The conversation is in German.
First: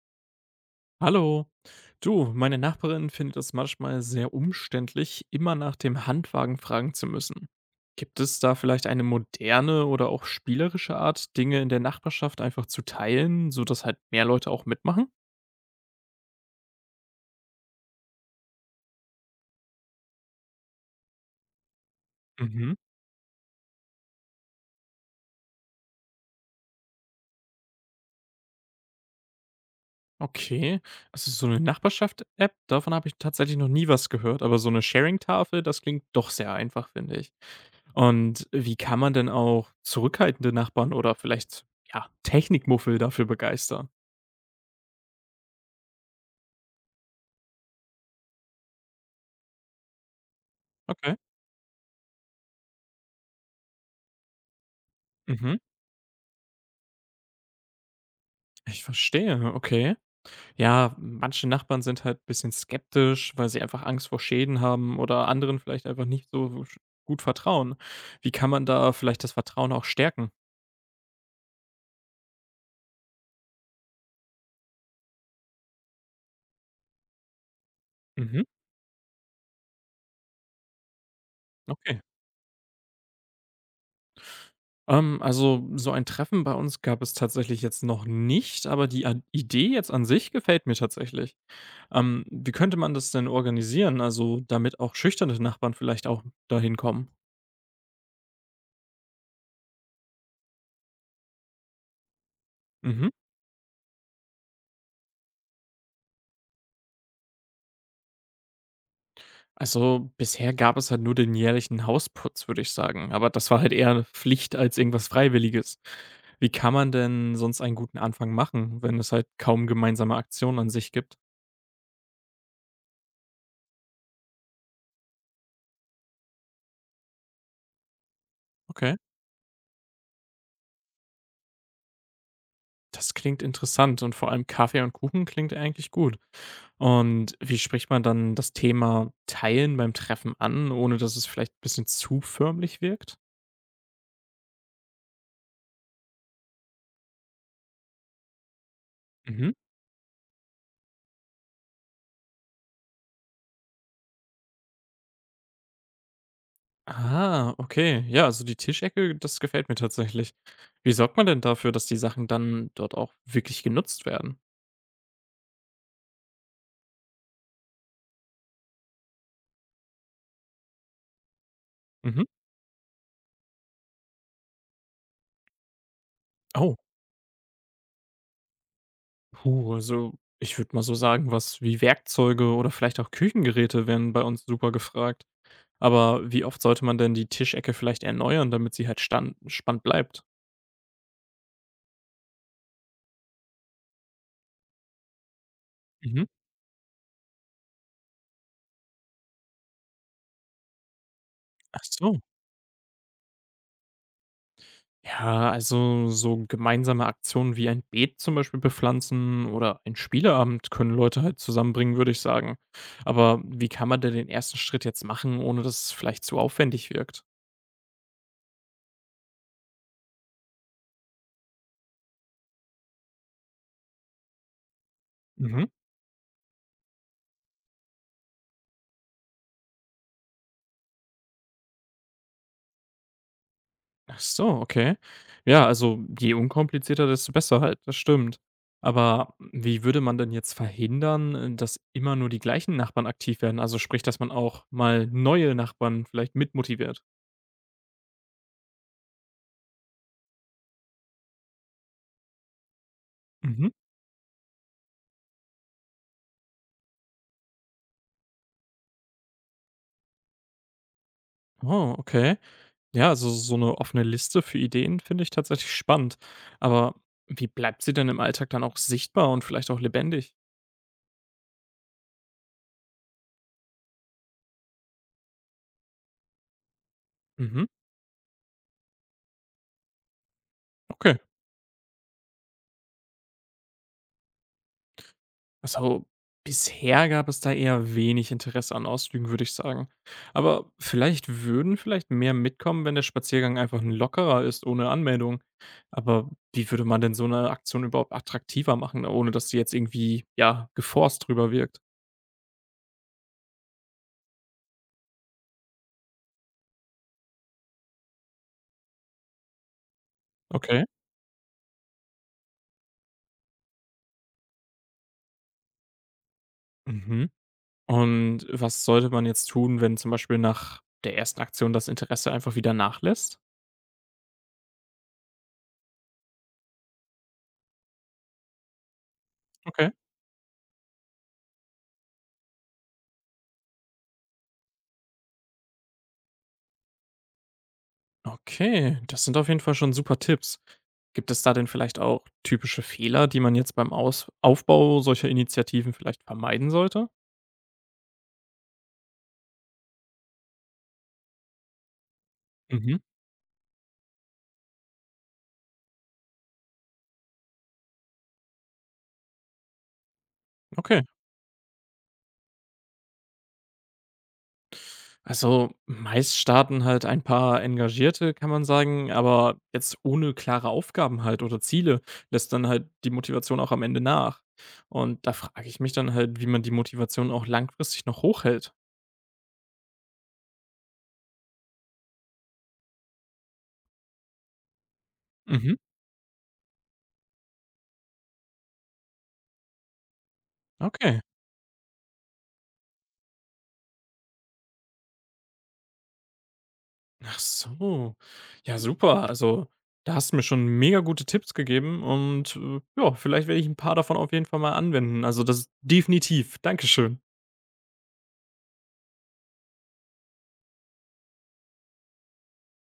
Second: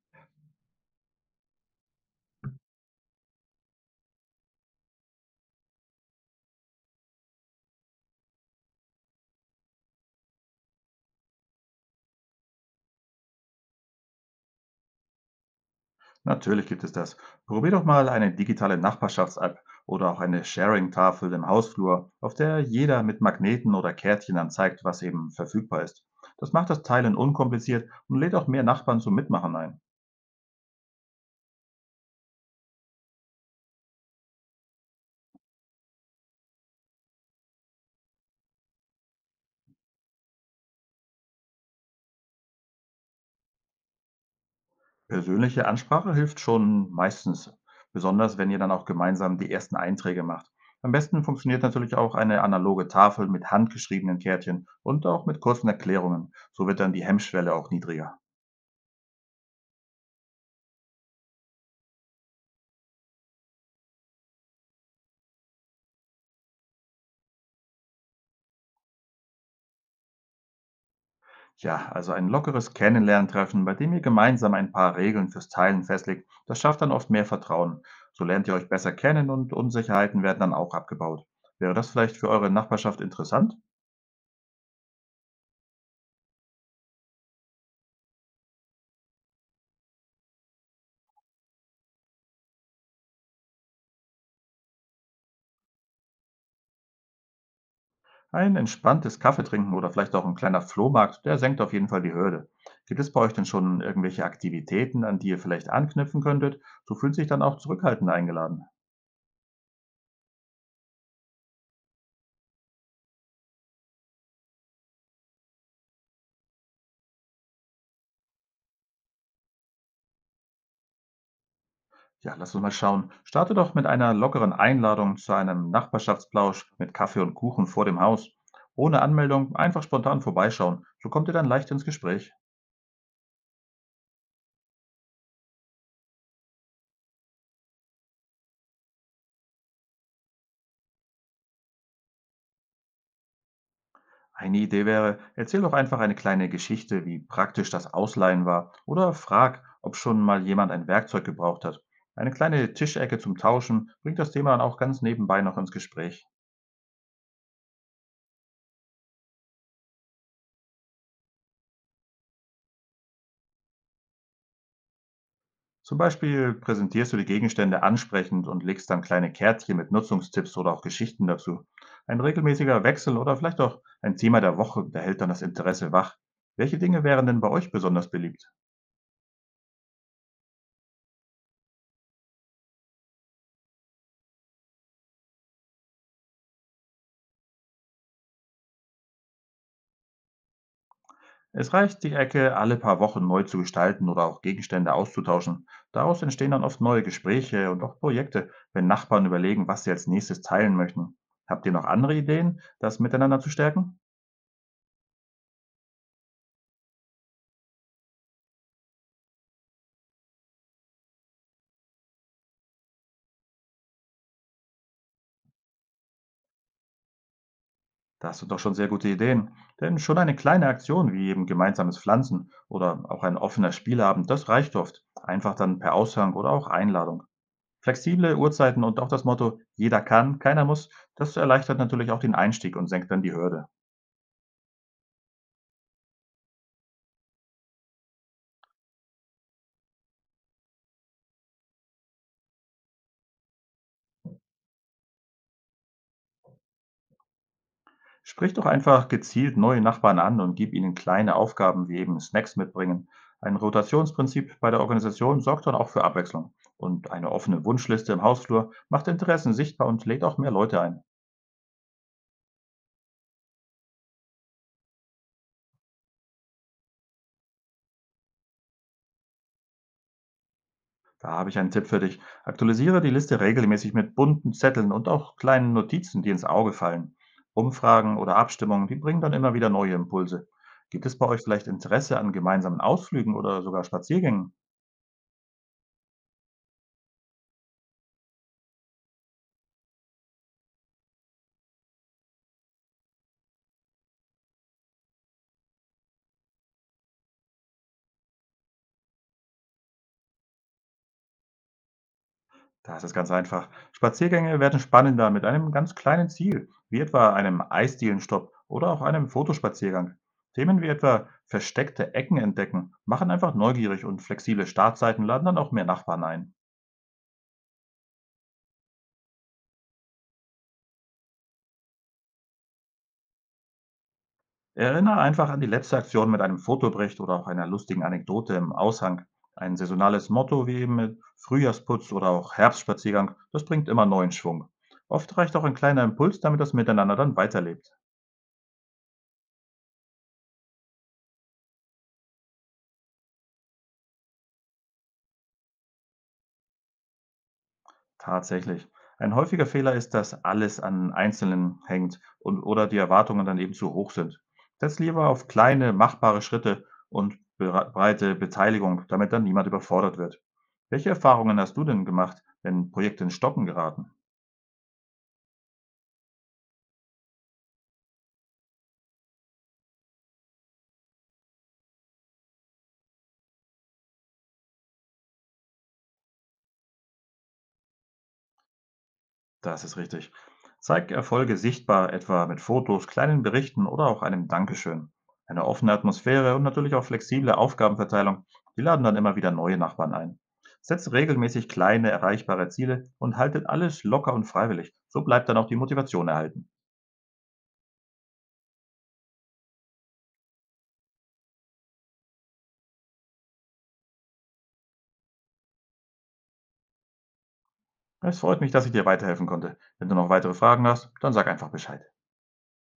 Hallo. Du, meine Nachbarin findet es manchmal sehr umständlich, immer nach dem Handwagen fragen zu müssen. Gibt es da vielleicht eine moderne oder auch spielerische Art, Dinge in der Nachbarschaft einfach zu teilen, sodass halt mehr Leute auch mitmachen? Natürlich gibt es das. Probier doch mal eine digitale Nachbarschafts-App oder auch eine Sharing-Tafel im Hausflur, auf der Mhm. jeder mit Magneten oder Kärtchen anzeigt, was eben verfügbar ist. Das macht das Teilen unkompliziert und lädt auch mehr Nachbarn zum Mitmachen ein. Okay, also so eine Nachbarschaft-App, davon habe ich tatsächlich noch nie was gehört, aber so eine Sharing-Tafel, das klingt doch sehr einfach, finde ich. Und wie kann man denn auch zurückhaltende Nachbarn oder vielleicht, ja, Technikmuffel dafür begeistern? Persönliche Ansprache hilft schon meistens, besonders wenn ihr dann auch gemeinsam die ersten Einträge macht. Am Okay. besten funktioniert natürlich auch eine analoge Tafel mit handgeschriebenen Kärtchen und auch mit Mhm. kurzen Erklärungen. So wird dann die Hemmschwelle auch niedriger. Ich verstehe, okay. Ja, manche Nachbarn sind halt ein bisschen skeptisch, weil sie einfach Angst vor Schäden haben oder anderen vielleicht einfach nicht gut vertrauen. Wie kann man da vielleicht das Vertrauen auch stärken? Ja, also ein lockeres Kennenlerntreffen, bei dem ihr gemeinsam ein paar Regeln fürs Teilen festlegt, das schafft dann oft mehr Vertrauen. So Mhm, lernt ihr euch besser kennen und Unsicherheiten werden dann auch abgebaut. Wäre das okay. vielleicht für eure Nachbarschaft interessant? Also so ein Treffen bei uns gab es tatsächlich jetzt noch nicht, aber die Idee jetzt an sich gefällt mir tatsächlich. Wie könnte man das denn organisieren, also damit auch schüchterne Nachbarn vielleicht auch dahin kommen? Ein entspanntes Kaffeetrinken oder vielleicht auch ein kleiner Flohmarkt, der senkt auf jeden Fall die Hürde. Gibt Mhm. es bei euch denn schon irgendwelche Aktivitäten, an die ihr vielleicht anknüpfen könntet? So fühlt sich dann auch Zurückhaltende eingeladen. Also, bisher gab es halt nur den jährlichen Hausputz, würde ich sagen, aber das war halt eher Pflicht als irgendwas Freiwilliges. Wie kann man denn sonst einen guten Anfang machen, wenn es halt kaum gemeinsame Aktionen an sich gibt? Ja, lass uns mal schauen. Starte doch mit einer lockeren Einladung zu einem Nachbarschaftsplausch mit Kaffee und Kuchen vor dem Haus. Okay, Ohne Anmeldung einfach spontan vorbeischauen. So kommt ihr dann leicht ins Gespräch. das klingt interessant und vor allem Kaffee und Kuchen klingt eigentlich gut. Und wie spricht man dann das Thema Teilen beim Treffen an, ohne dass es vielleicht 'n bisschen zu förmlich wirkt? Eine Idee wäre, erzähl doch einfach eine kleine Geschichte, wie praktisch das Ausleihen war. Oder Mhm. frag, ob schon mal jemand ein Werkzeug gebraucht hat. Eine kleine Tischecke zum Tauschen bringt das Thema dann auch ganz nebenbei noch ins Gespräch. Ah, okay. Ja, also die Tischecke, das gefällt mir tatsächlich. Wie sorgt man denn dafür, dass die Sachen dann dort auch wirklich genutzt werden? Zum Beispiel präsentierst du die Gegenstände ansprechend und legst dann kleine Kärtchen mit Nutzungstipps oder auch Geschichten dazu. Ein Mhm. regelmäßiger Wechsel oder vielleicht auch ein Thema der Woche, der hält dann das Interesse wach. Oh, Welche Dinge wären denn bei euch besonders beliebt? puh, also ich würde mal so sagen, was wie Werkzeuge oder vielleicht auch Küchengeräte wären bei uns super gefragt. Aber wie oft sollte man denn die Tischecke vielleicht erneuern, damit sie halt stand, spannend bleibt? Es reicht, die Ecke alle paar Wochen neu zu gestalten oder auch Gegenstände auszutauschen. Daraus Mhm. entstehen dann oft neue Gespräche und auch Projekte, wenn Nachbarn überlegen, was sie als nächstes teilen möchten. Habt ihr Ach noch andere so. Ideen, das miteinander zu stärken? Ja, also so gemeinsame Aktionen wie ein Beet zum Beispiel bepflanzen oder ein Spieleabend können Leute halt zusammenbringen, würde ich sagen. Aber wie kann man denn den ersten Schritt jetzt machen, ohne dass es vielleicht zu aufwendig wirkt? Da hast du doch schon sehr gute Ideen. Denn schon eine kleine Aktion wie eben gemeinsames Pflanzen oder auch ein offener Spielabend, das reicht oft. Einfach Mhm. dann per Aushang oder auch Einladung. Flexible Uhrzeiten und auch das Motto, jeder kann, keiner muss, das erleichtert natürlich auch den Einstieg und senkt dann die Hürde. Ach so, okay. Ja, also je unkomplizierter, desto besser halt, das stimmt. Aber wie würde man denn jetzt verhindern, dass immer nur die gleichen Nachbarn aktiv werden? Also sprich, dass man auch mal neue Nachbarn vielleicht mitmotiviert. Sprich doch einfach gezielt neue Nachbarn an und gib ihnen kleine Aufgaben wie eben Snacks mitbringen. Ein Mhm. Rotationsprinzip bei der Organisation sorgt dann auch für Abwechslung. Und eine offene Wunschliste im Hausflur macht Interessen sichtbar und lädt auch mehr Leute ein. Oh, okay. Ja, also so eine offene Liste für Ideen finde ich tatsächlich spannend. Aber wie bleibt sie denn im Alltag dann auch sichtbar und vielleicht auch lebendig? Da habe ich einen Tipp für dich. Aktualisiere die Liste regelmäßig mit bunten Zetteln und auch kleinen Notizen, die ins Auge fallen. Mhm, Umfragen oder Abstimmungen, die bringen dann immer wieder neue Impulse. Gibt okay. es bei euch vielleicht Interesse an gemeinsamen Ausflügen oder sogar Spaziergängen? Also bisher gab es da eher wenig Interesse an Ausflügen, würde ich sagen. Aber vielleicht würden vielleicht mehr mitkommen, wenn der Spaziergang einfach ein lockerer ist, ohne Anmeldung. Aber wie würde man denn so eine Aktion überhaupt attraktiver machen, ohne dass sie jetzt irgendwie, ja, geforst drüber wirkt? Das ist ganz einfach. Spaziergänge werden spannender mit einem ganz kleinen Ziel, wie etwa einem Eisdielenstopp oder auch einem Fotospaziergang. Themen Okay. wie etwa versteckte Ecken entdecken machen einfach neugierig und flexible Startzeiten laden dann auch mehr Nachbarn ein. Mhm. Und was sollte man jetzt tun, wenn zum Beispiel nach der ersten Aktion das Interesse einfach wieder nachlässt? Erinnere einfach an die letzte Aktion mit einem Fotobericht oder auch einer lustigen Anekdote im Aushang. Ein Okay. saisonales Motto wie eben mit Frühjahrsputz oder auch Herbstspaziergang, das bringt immer neuen Schwung. Oft reicht auch ein kleiner Impuls, damit das Miteinander dann weiterlebt. Okay, das sind auf jeden Fall schon super Tipps. Gibt es da denn vielleicht auch typische Fehler, die man jetzt beim Aus Aufbau solcher Initiativen vielleicht vermeiden sollte? Tatsächlich. Ein häufiger Fehler ist, dass alles an Einzelnen hängt und oder Mhm. die Erwartungen dann eben zu hoch sind. Setz lieber auf kleine, machbare Schritte und breite Beteiligung, damit dann niemand überfordert wird. Okay. Welche Erfahrungen hast du denn gemacht, wenn Projekte in Stocken geraten? Also meist starten halt ein paar Engagierte, kann man sagen, aber jetzt ohne klare Aufgaben halt oder Ziele lässt dann halt die Motivation auch am Ende nach. Und da frage ich mich dann halt, wie man die Motivation auch langfristig noch hochhält. Das ist richtig. Zeig Erfolge sichtbar, etwa mit Fotos, kleinen Berichten oder auch einem Dankeschön. Eine Mhm. offene Atmosphäre und natürlich auch flexible Aufgabenverteilung, die laden dann immer wieder neue Nachbarn ein. Setzt Okay. regelmäßig kleine, erreichbare Ziele und haltet alles locker und freiwillig. So bleibt dann auch die Motivation erhalten. Ach so. Ja, super. Also, da hast du mir schon mega gute Tipps gegeben und ja, vielleicht werde ich ein paar davon auf jeden Fall mal anwenden. Also, das definitiv. Dankeschön. Es freut mich, dass ich dir weiterhelfen konnte. Wenn du noch weitere Fragen hast, dann sag einfach Bescheid.